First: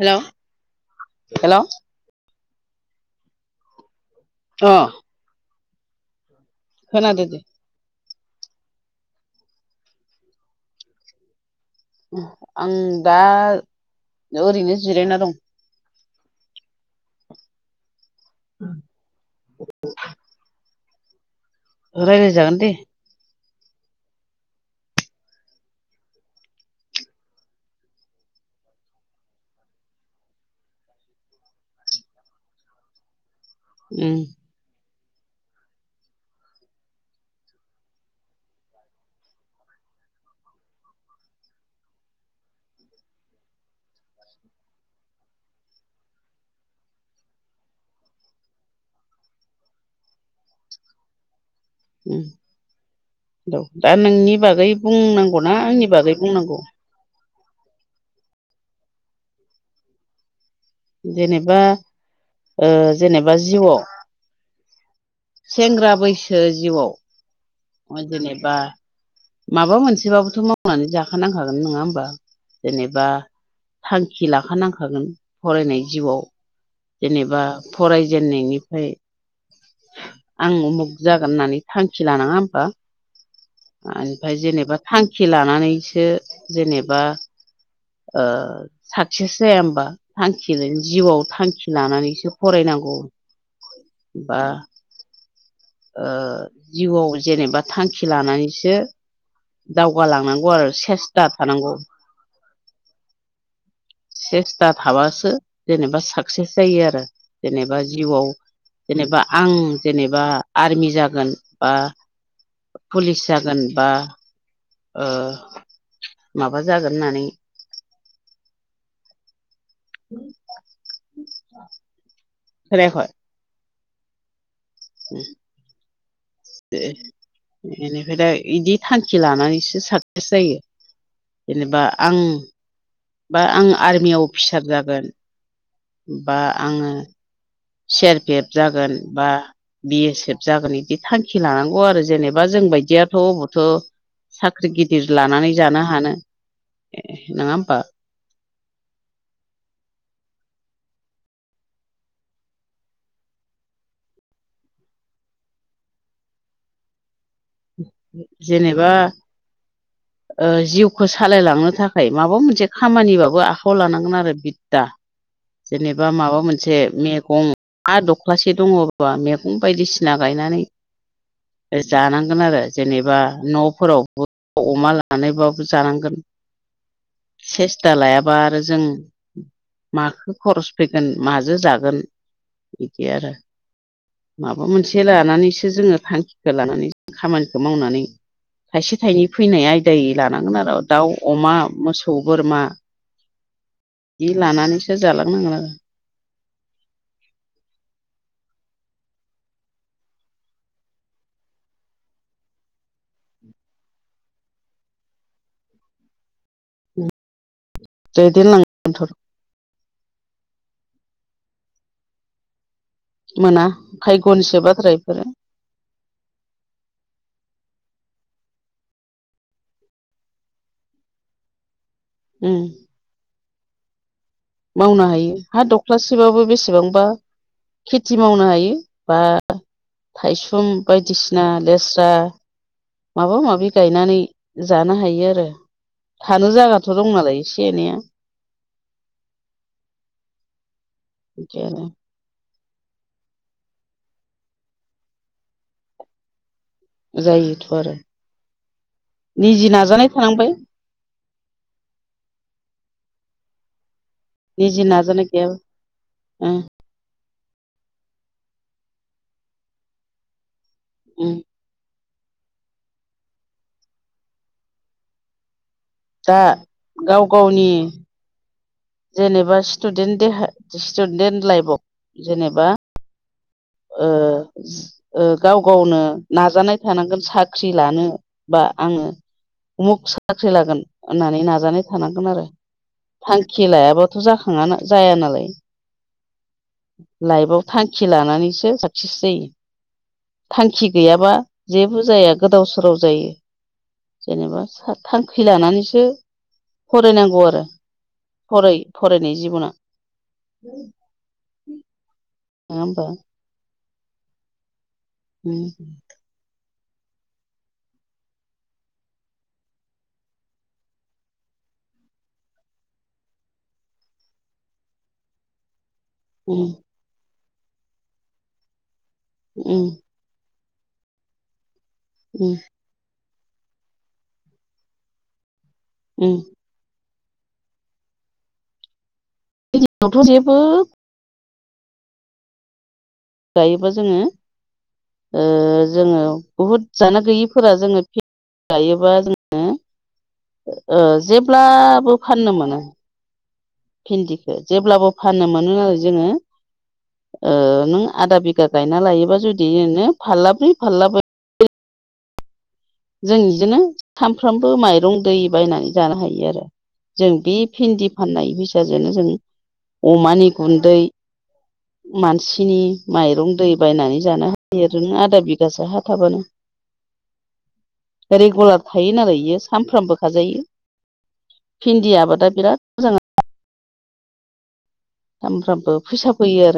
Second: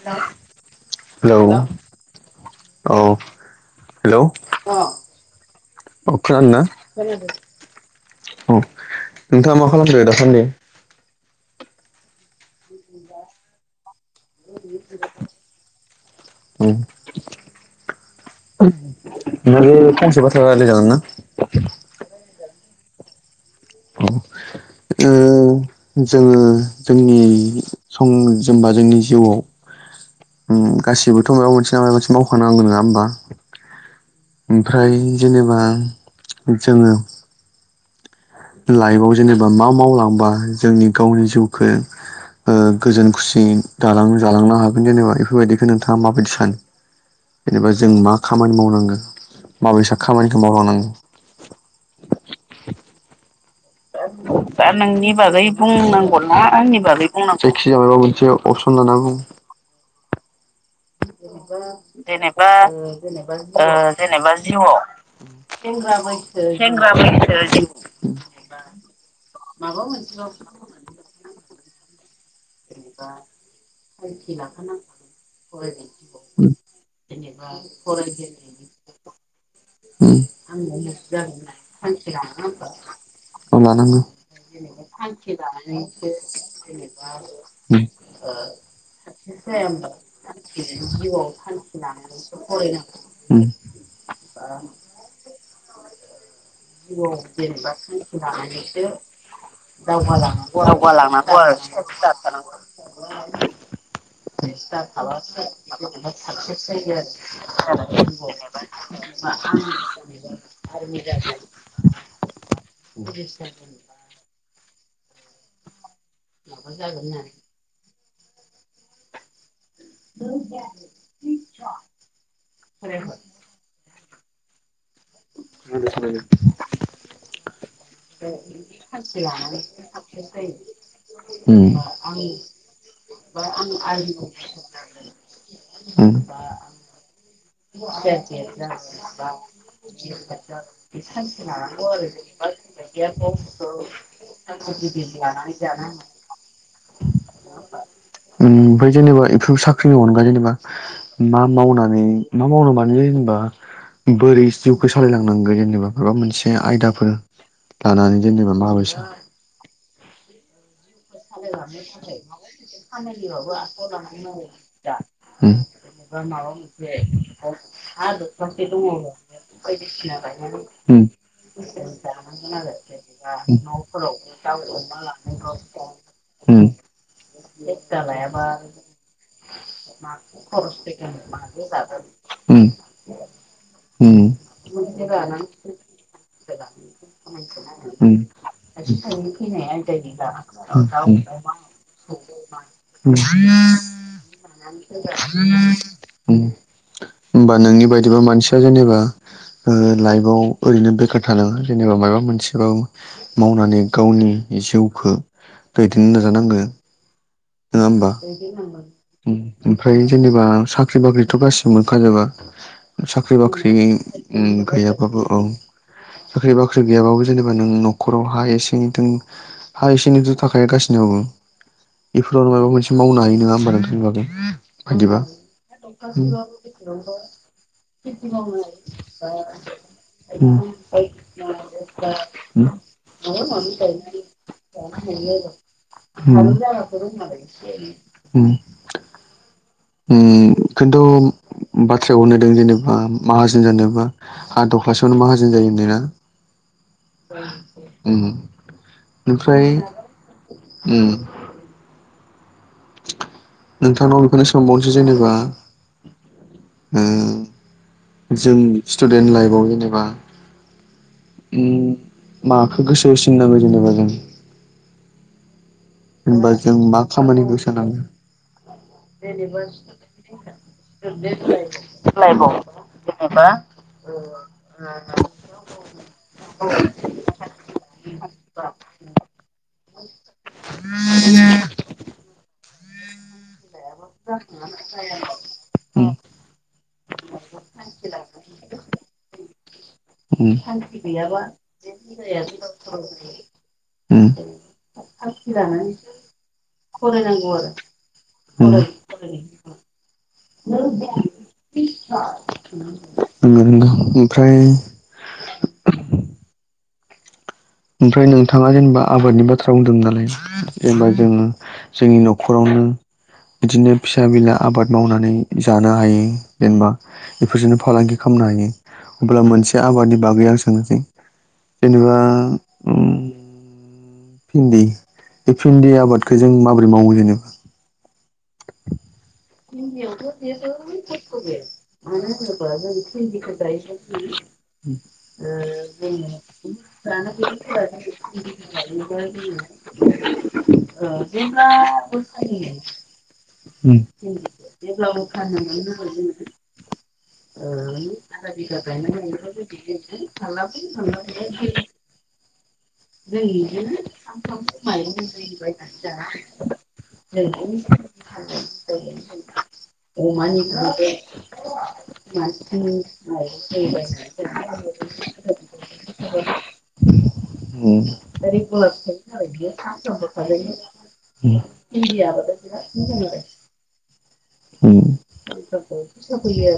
हेल' अ hello- अखा हादोना? खोनादो दे ओव, नोथांङा मा खालादो, दा सानदै? आं दा, ओरैनो जिरायना दं। औव। नों फंसे बाथ़ा राइथाय जोगोना। रायज्लाय जागोन दे। अ औ जोंङो, जोंनि सम जेनबा जोंनि जिउआव ओ गासिबोथ' माबा मोनसे नङा माबा मोनसे मावखा नांगौ नङा होमबा? उम। ओमफ्राय--जेनेबा जोंङो लाइफआव जेनेबा मा मावलांबा जोंनि गावनि जिउखौ गोजोन खुसि दालां जालांनो हागोन जेनेबा बेफोरबायदिखौ नोंथाङा माबायदि सानो जेनेबा जों मा खामानि मावनांगौ माबैसा खामानिखौ मावलांनांगौ दा नोंनि बागै दा नोंनि बुंनांगौनाा आंनि बागै बुंनांगौ जायखि जाबबा मोनसे अपसन लानांगौ जेनेबा जेनेबा ओ जेनेबा जिउआव जब जेनेबा जिह' सेंग्रा सेग्रा बैसो मैसो जिउआव सेग्रा मैसो जेनेबा माबा मोनसेबाबोथ' मावनानै जाखानांखागोन नङा होमबा जेनेबा थांखि लाखानांखागोन फरायनाय जिउआव जेनेबा फरायजेननायनिफ्राय आं उमुख जागोन होननानै थांखि लानाङा होमबा उम लानांगौ ओमफ्राय जेनेबा थांखि लानानैसो जेनेबा उम साक्सेस जाया हबा थांखिजों जिउआव थांखि लानानैसो फरायनांगौ उम बा ओ जिउआव जेनेबा थांखि लानानैसो बाथ दावगालांनांगौ आरो सेस्था खानित थानांगौ [inaudible] सेस्था थाबासो जेनेबा साक्सेस जायो आरो जेनेबा जिउआव जेनेबा आं जेनेबा आर्मि जागोन बा पुलिस जागोन बा माबा जागोन होननानै [unintelligible] ए [inaudible] दे बेनिफ्राय दा बिदि थांखि लानानैसो साक्सेस जायो। उम जेनेबा आं बा आं आर्मियाव अफिसार जागोन उम बा आङो सेरफेब जागोन बा बि एस एफ जागोन बिदि थांखि लानांगौ आरो जेनेबा जोंबायदियाथ' अबावथ' साख्रि गिदिर लानानै जानो हानो ए नङा होमबा ओमफ्राय जेनेबा बेफोर साख्रिनि अनगायै जेनेबा मा मावनानै मा मावनो बानो जेनेबा बोरै जिउखौ सालायलांनांगौ जेनेबा माबा मोनसे आयदाफोर दानानि जन्द जेनेबा माबस जिउखौ सालायलांनो थाखाय माबा मोनसे खामानिबाबो आखायाव लानांगोन आरो बिद्दा उम जेनेबा माबा मोनसे मैगं ह दख्लासे दङबा मगं बिफां बायदिसिना गायनानै उम जानांगौ आरो जेनेबा न'फोराव अमा लानानैबाबो जानांगोन ह सेस्था लायाबा आरो जों मखौो खरस फैगोन माजों जागोन उम बिदि आरो उम माबा मोनसे लानानैसो जोङो थांखिखौ लानानै खामानिखौ मावनानै थाइसे थाइनै फैनाय आयदायै लानांगोन आरो। दाउ होमबा अमा मोसौ बोरमा जि लानानैसो जालांनांगोन आरो होमबा नोंनि बायदिबा मानसिया जेनेबा जोङो लाइफआव ओरैनो बेखार थानाङा जेनेबा माबा मोनसेबाबो मावनानै गावनि जिउखो दैदिनो नाजानांगोन नोङा होमबा? दैदेनलांथ' ओम ओमफ्राय जेनेबा साख्रि बाख्रिथ' गासिबो मोनखाजोबा साख्रि मोना बाख्रि भायग'निसो बाथ्रा इफोरो गै-गैयाबाबो औ। साख्रि बाख्रि गैयाबाबो जेनेबा नों नखराव हा एसे दों हा एसे एनैथ' थाखायो गासिबनावबो बेफोराव उम माबा मोनसे मावनो हायो नोङा होमबा नोंथांनि बागै। मावनो आंनिबा हायो हा दख्लासेबाबो बेसेबांबा खेथि मावनो हायो बा थायसुम बायदिसिना लेस्रा [unintelligible] [unintelligible] माबा माबि गायनानै जानो हायो आरो थानो जायगाथ' ओम। दं नालाय एसे एनैया ओम। उम खिन्थु बिदि आरो बा थ्रायावनो दों जेनेबा माहाजोन जानोबा हा दख्लासेयावनो माहाजोन जायो होनदोंना। जायोथ' आरो निजि नाजानाय थानांबाय। ओम। नोंथांनाव बेखौनो निजि सोंबावनोसै नाजानाय जेनेबा गैयाबा ओं उम जों स्टुडेन्ट लाइफआव जेनेबा ओं ओम माखो गोसो होसिननांगौ जेनेबा जों दा होनबा जों मा गाव खामानिखौ गावनि सोनाङो जेनेबा [unintelligible] स्टुडेन्ट देहा स्टुडेन्ट स्टुदेन्ट लाइफआव लाइभआव लाइभआव जेनेबा जेनेबा ओ ओ गाव-गावनो नाजानाय थानांगोन साख्रि लानो बा आङो उमुख साख्रि लागोन होननानै नाजानाय थानांगोन आरो। थांखि लायाबाथ' जाखाङा जाया नालाय। लाइफआव थांखि लानानैसो साक्सेस जायो। थांखि गैयाबा जेबो जाया गोदाव-सोराव जायो। जेनेबा थांखि लानानैसो फरायनांगौ आरो। फराय फरायनाय जिब'ना। नङा होमबा [unintelligible] नोंगो ओमफ्राय ओम होम। ओमफ्राय नोंथाङा जेनेबा आबादनि बाथ्रा बुंदों नालाय जेनेबा जोङो जोंनि न'खरावनो बिदिनो फिसा बिला आबाद मावनानै जानो हायो। जेनेबा बेफोरजोंनो फालांगि खालामनो हायो अब्ला मोनसे आबादनि बागै आं सोंनोसै जेनेबा उम भिन्दि बे भिन्दि आबादखो जों माबोरै मावो जेनेबा? थ' जेबो भिनदियावथ' बेयो [unintelligible] गायोबा जोङो [unintelligible] ओ जोङो बुहुद जानो [unintelligible] गैयिफोरा जोङो [unintelligible] गायोबा जोङो ओ ओ जेब्लाबो जेब्लाबो सायो उम। भिन्दिखो जेब्लाबो फाननो मोनो आरो जोङो। ओ नों आदा बिघा गायना लायोबा जुदिनो नोंनो फारलाब्रै फारलाबा [unintelligible] जों इजोंनो सामफ्रामबो माइरं दै बायनानै जानो हायो आरो। जों बि भिन्दि फाननाय फैसाजोनो जों अमानि गुन्दै मानसिनि माइरं दै बायनानै जानो हायो। ओरैनो आदा बिगासो हा थाबानो। उम रिगुलार थायो नालाय बियो सानफ्रोमबो खाजायो। भिन्दि आबादा बिराद मोजां आरो उम नांथारगौवाव फैसा फैयो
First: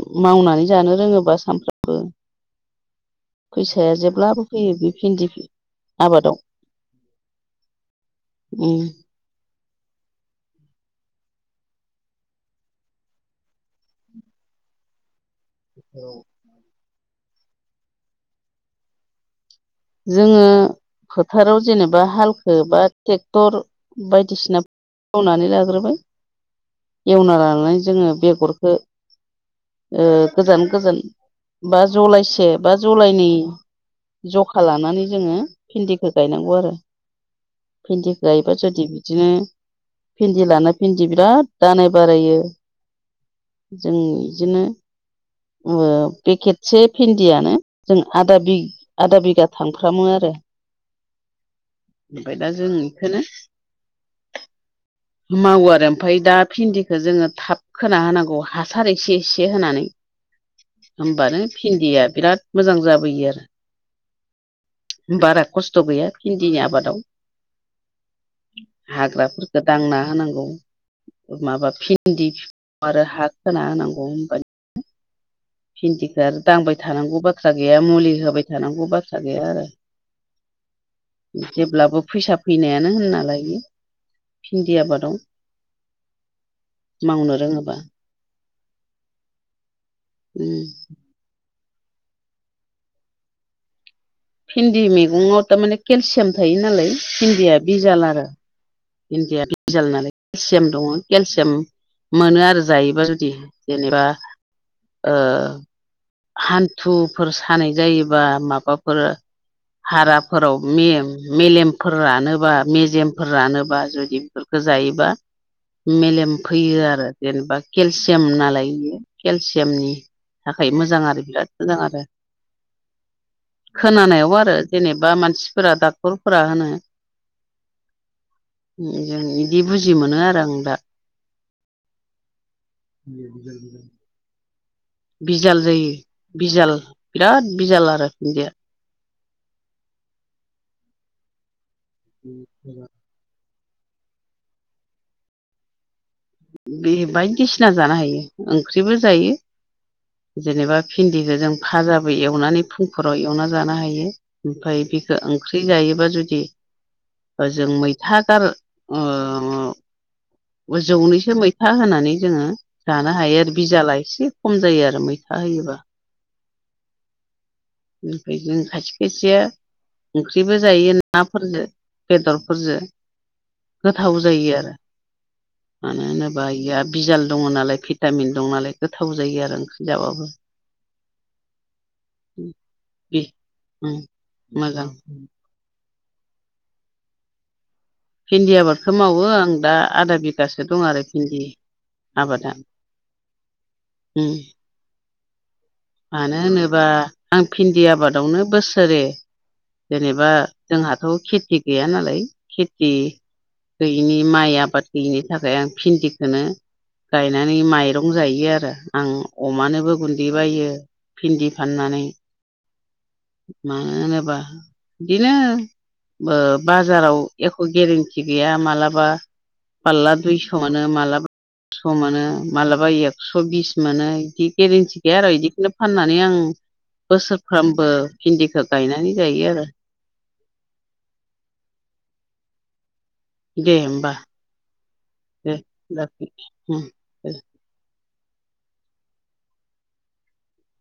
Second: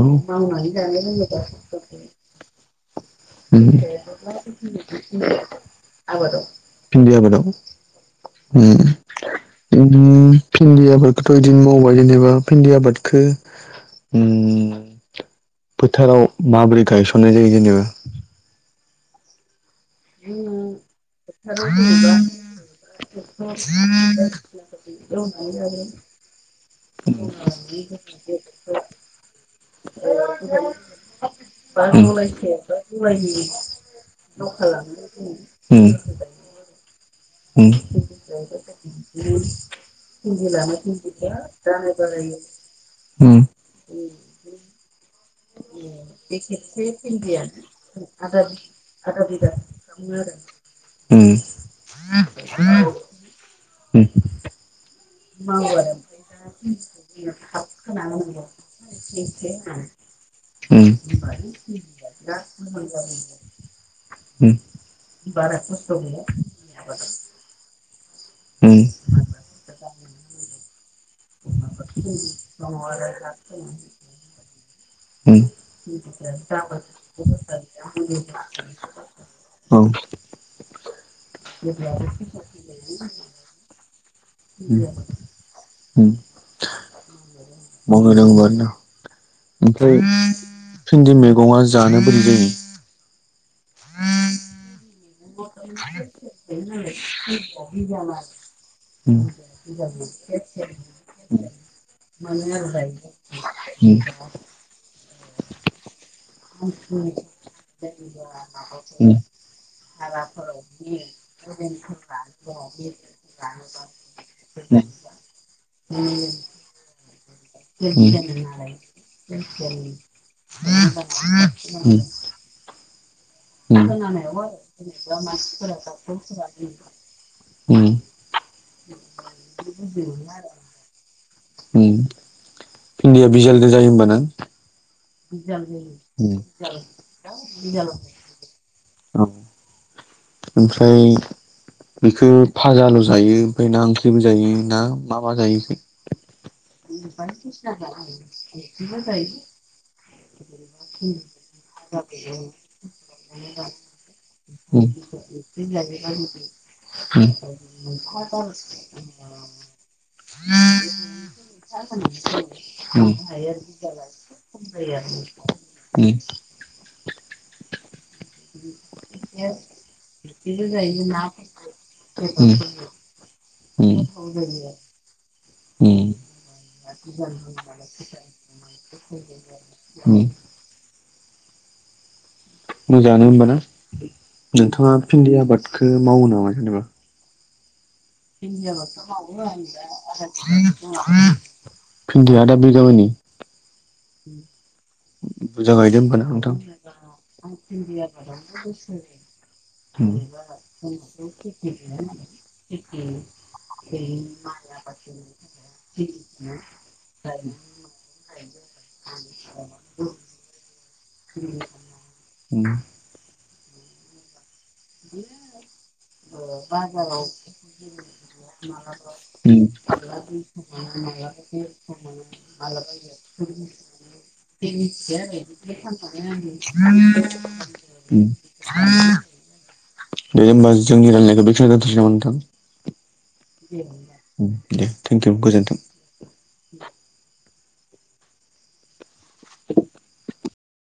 औ मावनानै जानो रोङोबा [unintelligible] फैसाया जेब्लाबो [unintelligible] फैयो बे भिन्दि आबादाव आबादाव उम। उम भिन्दि आबादखोथ' इदिनो मावबाय जेनेबा भिन्दि आबादखो उम फोथाराव माबोरै गायसननाय जायो जेनेबा जोङो फोथाराव जेनेबा हालखो बा टेक्टर बायदिसिना एवनानै लाग्रोबाय। एवना लानानै जोङो बेगरखो ओ गोजान गोजान बा जलाइसे बा जलाइनै जख खा लानानै जोङो भिन्दिखौ गायनांगौ आरो भिन्दिखौ गायोबा जुदि बिदिनो भिन्दि लाना भिन्दि बिराद दानाय बारायो जों बिदिनो ओ पेकेटसे भिन्दियानो जों आदा बिग आदा बिगा थांफ्रामो आरो ओमफ्राय दा जों बेखोनो उम। मावो आरो ओमफ्राय दा भिन्दिखौ जोङो थाब खोना होनांगौ हासार एसे एसे होनानै होमबानो भिन्दिया दा बिराद [unintelligible] उम मोजां उम। जाबोयो आरो बारा खस्थ' गैया भिन्दिनि आबादाव। उम। हाग्राफोरफोरखौ दांना होनांगौ। माबा भिन्दि आरो हा खोना होनांगौ होनबा उम। भिन्दिखो आरो दांबाय थानांगौ बाथ्रा गैया मुलि होबाय थानांगौ बाथ्रा गैया आरो औ जेब्लाबो फैसा फैनायानो होनना लायो। भिन्दि आबादाव उम मावनो रोङोबा मावनो रोंबा न'। ओमफ्राय भिन्दि मैगङा जानो बोरै जायो? भिन्दि मैगंआव तामाने केलसियाम थायो नालाय भिन्दिया बिजाल आरो उम भिन्दिया बिजाल नालाय केलसियाम दङ' केलसियाम मोनो आरो जायोबा जुदि उम जेनेबा ओ हान्थुफोर सानाय जायोबा माबाफोर उम हाराफोराव मेम मेलेमफोर रानोबा मेजेमफोर रानो बा जुदि बेफोरखौ उम जायोबा मेलेम फैयो आरो जेनेबा केलसियाम नालाय इयो केलसियामनि थाखाय मोजां आरो बिराद मोजां आरो उम उम खोनानायाव आरो जेनेबा मानसिफोरा डाक्टरफोरा होनो उम। जों बिदि बुजि मोनो आरो आं दा। उम भिन्दिया बिजालदो जायो होमबा ना बिजाल जायो बिजाल बिराद बिजाल आरो भिन्दिया। अम ओमफ्राय बेखो भाजाल' जायो ओमफ्राय ना ओंख्रिबो जायो ना मा मा जायो इखो? बे बायदिसिना जानो हायो ओंख्रिबो जायो। जेनेबा भिन्दिखौ जों भाजाबो एवनानै फुंफोराव एवना जानो हायो ओमफ्राय बेखो जों मैथा गार [unintelligible] [inaudible] ओ जौनैसो मैथा होनानै जोङो जानो हायो आरो बिजाला एसे खम जायो आरो मैथा होयोबा [unintelligible] उम ओनिफ्राय जों खायथि खायसेया ओंख्रिबो जायो नाफोरजों बेखौ बेदरफोरजों गोथाव जायो आरो। [unintelligible] मानो होनोबा इया बिजाल दङ' नालाय भिटामिन दं नालाय गोथाव जायो आरो ओंख्रि जाबाबो। बे मोजाङानो होमबा ना उम नोंथाङा मोजां भिन्दि आबादखो मावो नामा जेनेबा [unintelligible] भिन्दि आबादखौ मावो आं दा आदा बिगासो दं आरो भिन्दि भिन्दिया आबादा आदा बिगा मानि उम। बुरजा गायदो होमबाना मानो नोंथां होनोबा आं भिन्दि आबादावनो बोसोरै उम जेनेबा जोंहाथ' खेति गैया नालाय खेति गैयिनि माइ आबाद गैयिनि थाखाय आं भिन्दिखोनो गायनानै माइरं जायो आरो आं अमानो बो गुन्दै बायो भिन्दि फाननानै उम मानो होनोबा बिदिनो ओ बाजाराव एख' गेरेन्टि गैया माब्लाबा उम फालला दुइस'आनो माला एकस' मोनो मालाबा एकस' बिस मोनो बिदि गेरेन्टि गैया आरो बिदि दिनो फाननानै आं बोसोरफ्रामबो उम हिन्दिखौ गायनानै जायो आरो। दे होमबा जोंनि रायलायनायखौ बेखिनियावनो दोन्थनोसै नामा नोंथां? दे होमबा दे थेंकिइउ गोजोन्थों [unintelligible] [unintelligible]